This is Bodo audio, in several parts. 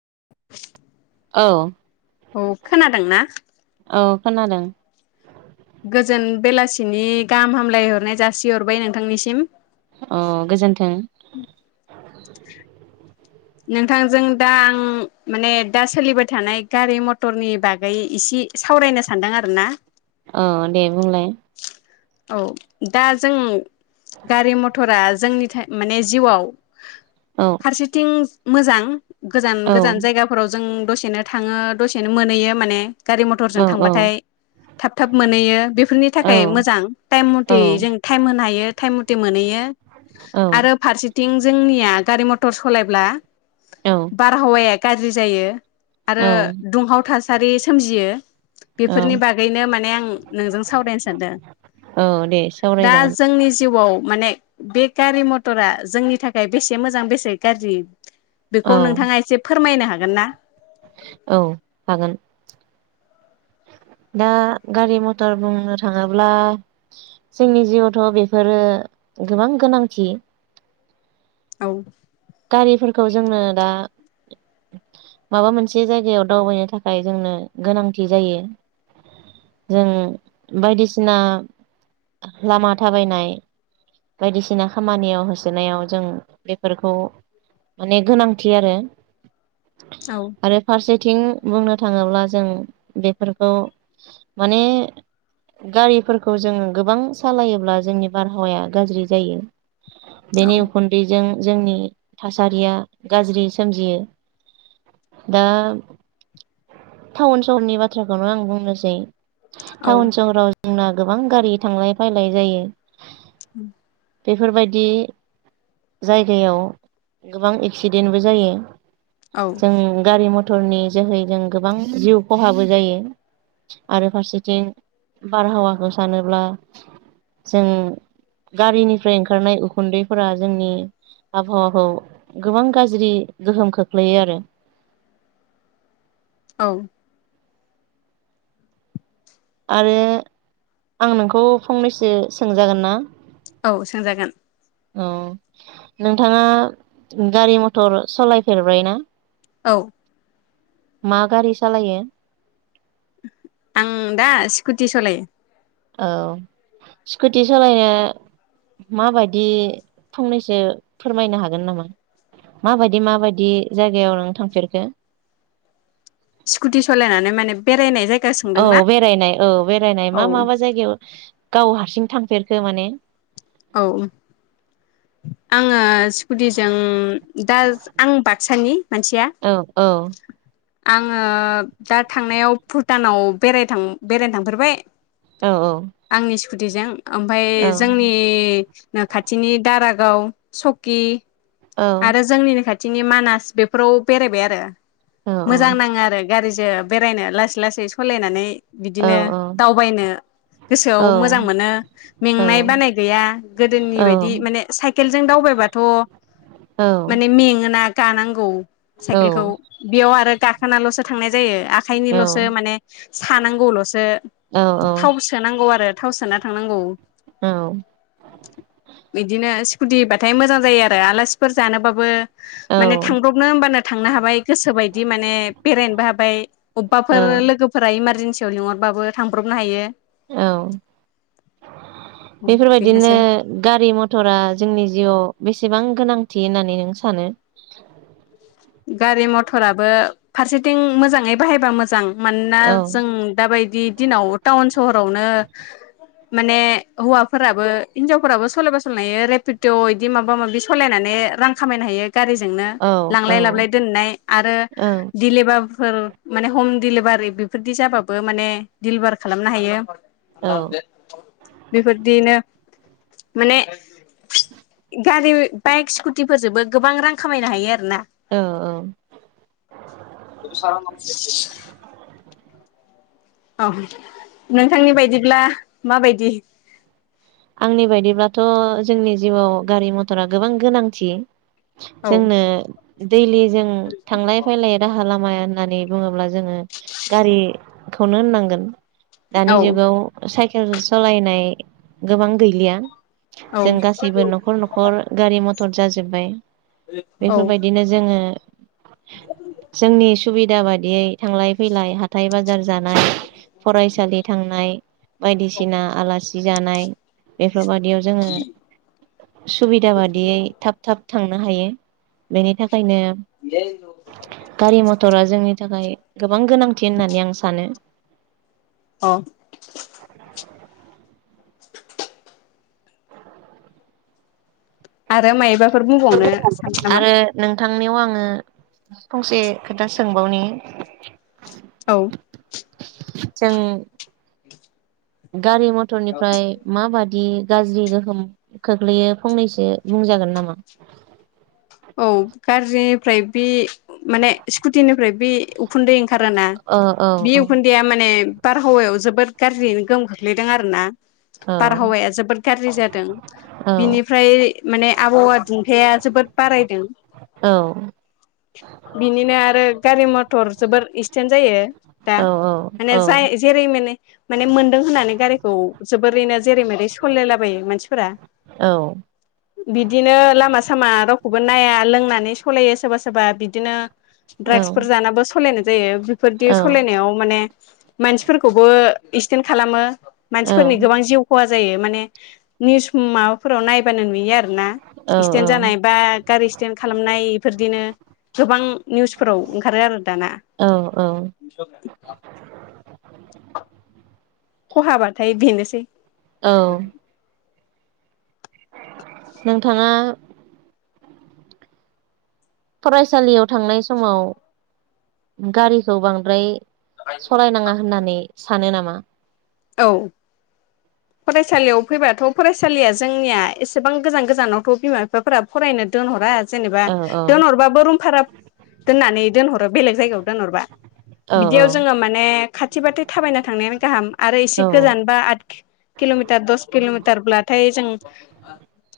[unintelligible] औ औ खोनादोंना? औ खोनादों। गोजोन बेलासिनि गाहाम हामलाय हरनाय जासिहरबाय नोंथांनिसिम। अ गोजोन्थों। नोंथांजों दा आं माने दा सोलिबाय थानाय गारि मथरनि बागै इसे सावरायनो सानदों आरो ना औ दे बुंलाय। औ दा जों गारि मथरा जोंनि माने जिउआव औ फारसेथिं मोजां गोजान औ गोजान जायगाफोराव जों दसेनो थाङो दसेनो मोनहैयो माने गारि मथरजों औ औ थांबाथाय थाब थाब मोनहैयो बेफोरनि औ थाखाय मोजां टाइम मथे जों टाइम होनो हायो टाइम मथे मोनहैयो औ आरो फारसेथिं जोंनिया गारि मथ अट सलायब्ला औ बारहावाया गाज्रि जायो। आरो दुंहाव थासा सारि सोमजियो। औ बेफोरनि बागैनो माने आं नोंजों सावरायनो सानदों औ दे दा सावरायजागोन जोंनि जिउआव माने बे गारि मटरा जोंनि थाखाय बेसे मोजां बेसे गाज्रि। बेखौ औ नोंथाङा एसे फोरमायनो हागोन। हागोन ना औ हागोन। दा गारि मटर बुंनो थाङोब्ला जोंनि जिउआवथ बेफोरो गोबां गोनांथि औ गारिफोरखौ जोंनो दा माबा मोनसे जायगायाव दावबायनो थाखाय जोंनो गोनांथि जायो जों बायदिसिना लामा थाबायनाय बायदिसिना खामानियाव होसोनायाव जों बेफोरखौ माने गोनांथि आरो औ आरो फारसे- बिथिं बुंनो थाङोब्ला जों बेफोरखौ माने गारिफोरखौ जोङो गोबां सालायोब्ला जोंनि बारहावाया गाज्रि जायो। औ बेनि उखुन्दैजों जोंनि थासारिया गाज्रि सोमजियो दा टाउन सहरनि बाथ्राखौनो आं बुंनोसै औ थाउन सहराव जोंना गोबां गारि थांलाय फैलाय जायो [inaudible] बेफोरबायदि जायगायाव गोबां एक्सिडेन्टबो जायो। औ जों गारि म टरनि जोहै जों गोबां जिउ खहाबो जायो आरो फारसेथिं बारहावाखौ सानोब्ला जों गारिनिफ्राय ओंखारनाय उखुन्दैफोरा जोंनि आबहावा खौ गोबां गाज्रि गोहोम खोख्लैयो आरो औ आरो आं नोंखौ फंनैसो सोंजागोन ना? औ सोंजागोन। औ नोंथांङा गारि मथर सलायफेरबाय ना? औ मा गारि सालायो? आं दा स्कुटि सलायो। औ स्कुटि सालायनो माबायदि फंनैसो फोरमायनो हागोन नामा माबायदि माबायदि जायगायाव नों थांफेरखो? स्कुटि सलायनानै माने बेरायनाय जायगा औ सोंदोंना बेरायनाय औ बेरायनाय औ मा माबा जायगायाव गाव हारसिं थांफेरखो माने औ आङो स्कुटिजों दा आं बाक्सानि मानसिया औ औ आङो दा थांनायाव भुटानाव बेरायथां बेरायनो थांफेरबाय औ औ कुतिजों ओमफाय जोंनि नि खाथिनि दारागाव सकि औ आरो जोंनिनो खा थिनि मानास बेफोराव बेरायबाय आरो औ मोजां नाङो आरो गारि जो बेरायनो लासै लासै सलायनानै औ बिदिनो दावबायनो औ गोसोआव मोजां मोनो औ मेंनाय बानाय गैया औ गोदोनि बायदि माने साइकेलजों दावबायबाथ औ माने मेङोना गानांगौ साइकेलखौ बेयाव आरो गाखोनालसो थांनाय जायो आखाइनिलसो माने सानांगौलसो औ थाव सोनांगौ आरो थाव सोना थांनांगौ [inaudible] बिदिनो स्कु कुतिबाथाय मोजां जायो आरो आलासिफोर जानोबाबो औ माने थांब्रबनो होनबानो थांनो हाबाय गोसोबायदि माने बेरायनोबो हाबाय अबेबाफोर लोगोफोरा इमारजे जेन्सियाव लिंहरबाबो थांब्रबनो हायो। औ बेफोरबायदिनो बेनोसै गारि मथरा जोंनि जिउआव बेसेबां गोनांथि होननानै नों सानो? गारि मथराबो फारसेथिं मोजांङै बाहायबा मोजां मानोना औ जों दाबायदि दिनाव टाउन सहरावनो माने हौवाफोराबो हिनजावफोराबो सलायबा सलायनो हायो रेपित इदि माबा माबि सलायनानै रां खामायनो हायो। गारिजोंनो औ औ लांलाय लाब लाय दोननाय आरो दिलेबा फोर माने हम डिलिभारि बेफोरदि जाबाबो माने डिलबार खालामनो हायो। औ बेफोरदिनो माने गारि बाइक स्कुटिफोरजोंबो गोबां रां खामायनो हायो आरोना औ औ [unintelligible] ओम नोंथांनि बायदिब्ला माबायदि? आंनि बायदिब्लाथ जोंनि जिउआव गारि मथरा गोबां गोनांथि। औ जोंनो दैलि जों थांलाय फैलाय राहा लाम माया होननानै बुङोब्ला जोङो गारि खौनो होननांगोन दानि औ जुगाव साइखे खेल सालायनाय गोबां गैलिया। औ जों गासैबो नखर नखर गारि मथ टर जाजोबबाय। औ बेफोरबायदिनो जोङो जोंनि सुबिदा बायदियै थांलाय फैलाय हाथाय बाजार जानाय फरायसालि थांनाय बायदिसिना आलासि जानाय। बादियाव जोङो सुबिदा बादियै थाब थाब थांनो हायो बेनि थाखा खायनो गारि मथरा जोंनि थाखाय गोब गोबां गोनांथि होननानै आं सानो। अ। आरो मायबा फोर बुंबावनो सानदो नामा। थांनायाव आङो फंसे खोथा सोंबावनि औ। जों गारि मथरनिफ्राय माबादि बिदि गाज्रि गोहोम खोख्लैयो फंनैसो बुंजागोन नामा। औ [unintelligible] बि माने स्कुटिनिफ्राय बे उखुन्दै ओं ना औ बे औ उखुन्दैया माने बारहावायाव जोबोद गाज्रियैनो गोहोम खोख्लैदों आरो ना। औ बारहावाया जोबोद गाज्रि जादों औ बिनिफ्राय माने आबहावा दुंखाया जोबोद बारायदों औ बिनिनो आरो गारि मथर जोबोर इक्सिडेन्ट जायो दा औ माने औ जाय जेरै मोनो माने मोनदों होननानै गारिखौ जोबोरैनो जेरै मेरै साललायलाबायो मानसिफोरा औ बिदिनो लामा सामा रख नाया लोंनानै सालायो सोरबा सोरबा बिदिनो ड्राग्सफोर जानाबो सालायनाय जायो बेफोरदि सालायनायाव माने मानसिफोरखौबो एक्सिडेन्ट खालामो मानसिफोरनि गोबां जिउ खहा जायो माने निउस माबाफोराव नायबानो नुयो आरो। ना एक्सिदेन्ट जानाय बा गारि एक्सिडेन्ट खालामनाय बेफोरदिनो गोबां निउसफोराव ओंखारो आरो दाना। औ औ खहाबाथाय बेनोसै औ नोंथाङा फरायसालियाव। थांनाय समाव। गारिखौ बांद्राय। सलायनाङा होननानै सानो नामा। [inaudible] औ फरायसालियाव फैबाथ फरायसालिया जोंनिया एसेबां गोजान गोजानावथ बिमा बिफाफोरा फरायनो दोनहरा। जेनेबा औ दोनहरबाबो रुम भारा दोननानै दोनहरो बेलेग जायगायाव। दोनहरबा। औ बिदियाव जोङो माने खाथि बाथ थाबायना थांनायानो गाहाम। एसे औ गोजानबा आत किलमिार दस किलमिटार ब्लाथाय। जों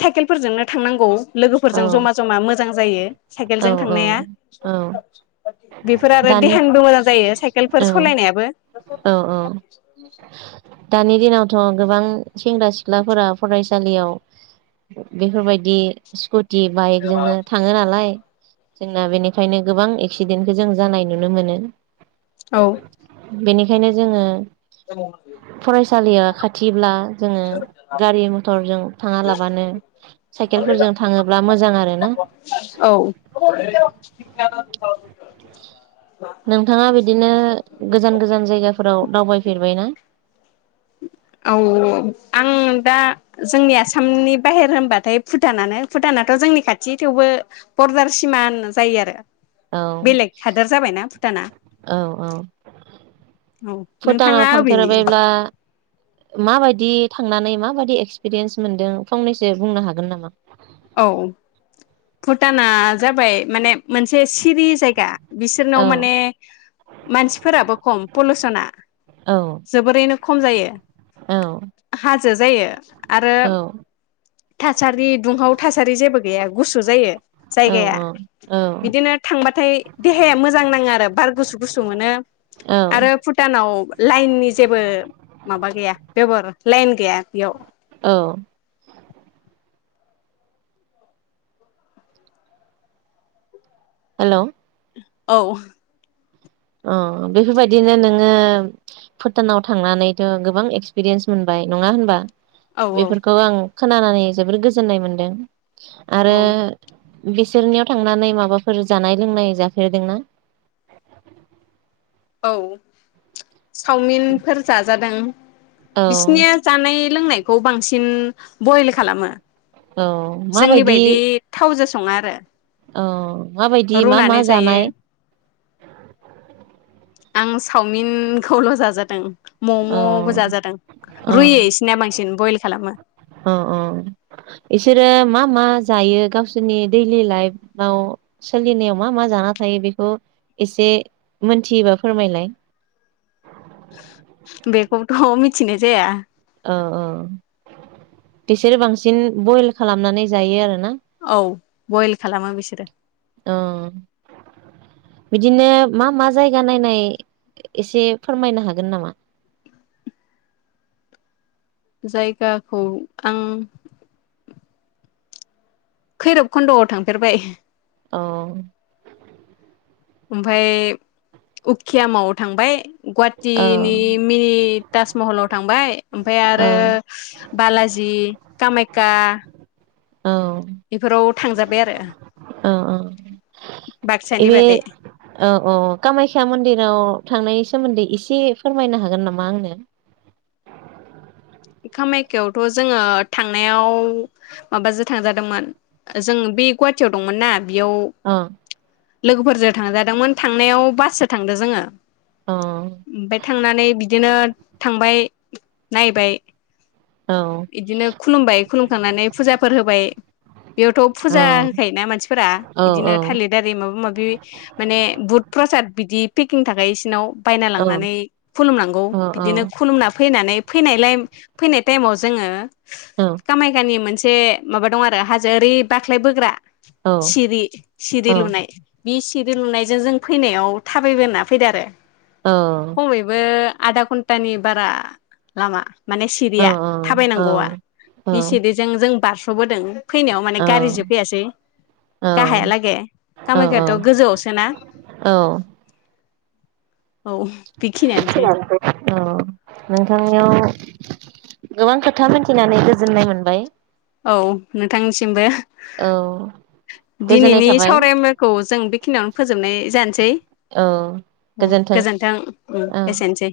साइकेल फोरजोंनो थांनांगौ। लोगोफोरजों जमा जमा मोजां जायो औ साइकेलजों थांनाया औ औ बेफोर आरो दानि देहानिबो मोजां जायो औ साइकेलफोर सालायनायाबो। औ औ [inaudible] दानि दिनावथ गोबां सेंग्रा सिख्लाफोरा फरायसालियाव बेफोरबायदि स्कुट दि बाइकजोंनो थाङो नालाय जोंना बेनिखायनो गोबां एक्सिडेन्टखो जों जानाय नुनो मोनो औ। बेनिखायनो जोङो [unintelligible] सालिया खाथिब्ला जोङो गारि मथरजों थाङा लाबानो साइकेलफोरजों थाङोब्ला मोजां आरो ना औ [unintelligible] [unintelligible] नोंथाङा बिदिनो गोजान-गोजान जायगाफोराव दावबाय फेरबायना। औ आं दा जोंनि आसामनि बाहेर होनबाथाय भुटानानो भुटानाथ जोंनि खाथि थेवबो बरदार सिमा होना जायो आरो। औ बेलेग हादोर जाबायना भुटाना औ औ औ नोंथाङा अबेनि। मा बायदि थांनानै मा बायदि एक्सपिरियेन्स मोनदों फंनैसो बुंनो हागोन नामा। औ भुटाना जाबाय माने मोनसे सिरि जायगा बिसोरनाव औ माने मानसिफोराबो खम पलसना औ जोबोरैनो खम जायो। औ हाजो जायो आरो औ थासारि दुंहाव थासारि जेबो गैया गुसु जायो औ जायगाया औ बिदिनो थांबाथाय। देहाया मोजां नाङो आरो बार गुसु गुसु मोनो। औ आरो भुटानाव लाइननि जेबो माबा गैया बेबहार लाइन गैया बेयाव औ हेलौ औ अ बेफोर बायदिनो नोङो भुटानाव थांनानैथ गोबां एक्सपिरियेन्स मोनबाय नङा होनबा? औ औ बेफोरखौ आं खोनानानै जोबोर गोजोननाय मोन्दों। आरो औ बिसोरनियाव थांनानै माबाफोर जानाय लोंनाय जाफेरदोंना? औ सावमिनफोर जा जादों। औ बिसिनिया जानाय लोंनायखौ बांसिन बयेल खालामो। औ मा बायदि? सङो आरो औ माबायदि मा मा रुनानै जायो जानाय? आं सावमिनखौल जाजादों। औ ममबो जाजादों रुयो इसिनिया बांसिन बयेल खालामो। अ अ इसोरो मा मा जायो, गावसोरनि दैलि लायेफआव सोलिनायाव मा मा जाना थायो बेखौ इसे मोनथियोबा फोरमायलाय। बेखौथ मिथिनाय जाया। औ औ बिसोरो बांसिन बयेल खालामनानै जायो आरो औ बयेल खालामो बिसोरो। अ बिदिनो मा मा जायगा नायनाय इसे फोरमायनो हागोन नामा? जायगाखौ आं खैरोब खुन्दआव थांफेरबाय औ ओमफाय उखियामआव थांबाय। औ गुवाटिनि मिनि ताजमहलाव थांबाय ओमफाय आरो औ बालाजि, कामायका औ बेफोराव थांजाबाय आरो। ओ ओ बाक्सानि इबे बादै औ औ कामाख्या मन्दिराव थांनायनि सोमोन्दै इसे फोरमायनो हागोन नामा आंनो। कामाख्यावथ जोङो थांनायाव माबाजों थांजादोंमोन जों बे गुवाटियाव दंमोन ना बेयाव अ लोगोफोरजो थांजादोंमोन थांनायाव बास जो थांदों जोंङो। अ ओमबाय थांनानै बिदिनो थांबाय नायबाय औ इदिनो खुलुमबाय, खुलुमखांनानै फुजाफोर होबाय, बेयावथ औ फुजा होखायोना मानसिफोरा औ इदिनो थालिद आरि माबा माबि माने बुद प्रसाद बिदि पेकिं थाखायो इसिनाव बायना औ लांनानै खुलुमनांगौ औ बिदिनो खुलुमना फैनानै फैनायलाय फैनाय टेमाव जोंङो औ कामायखानि मोन से माबा दं आरो हाजो ओरै बाख्लाय बोग्रा सिरि सिरि औ लुनाय बि सिरि लुनायजों जों फैनायाव थाबायबोना फैदो आरो। खमैबो आदा घन्टानि बारा लामा माने सिरिया औ थाबाय औ नांगौआ औ बिसेदिजों जों बारस थबो दों फैनायाव माने गारिजों फैयासै गाहायालागै कामाख्या थ गोजौआवसोना अ नोंथांनियाव गोबां खोथा मोथिनानै गोजोननाय मोनबाय औ नोंथांनिसिमबो औ गोजोननाय दिनैनि थाबाय सावराय मेलखौ जों बेखिनियावनो फोजोबनाय जानोसै औ अ गोजोन्थों गोजोनथों उम औ एसेनोसै।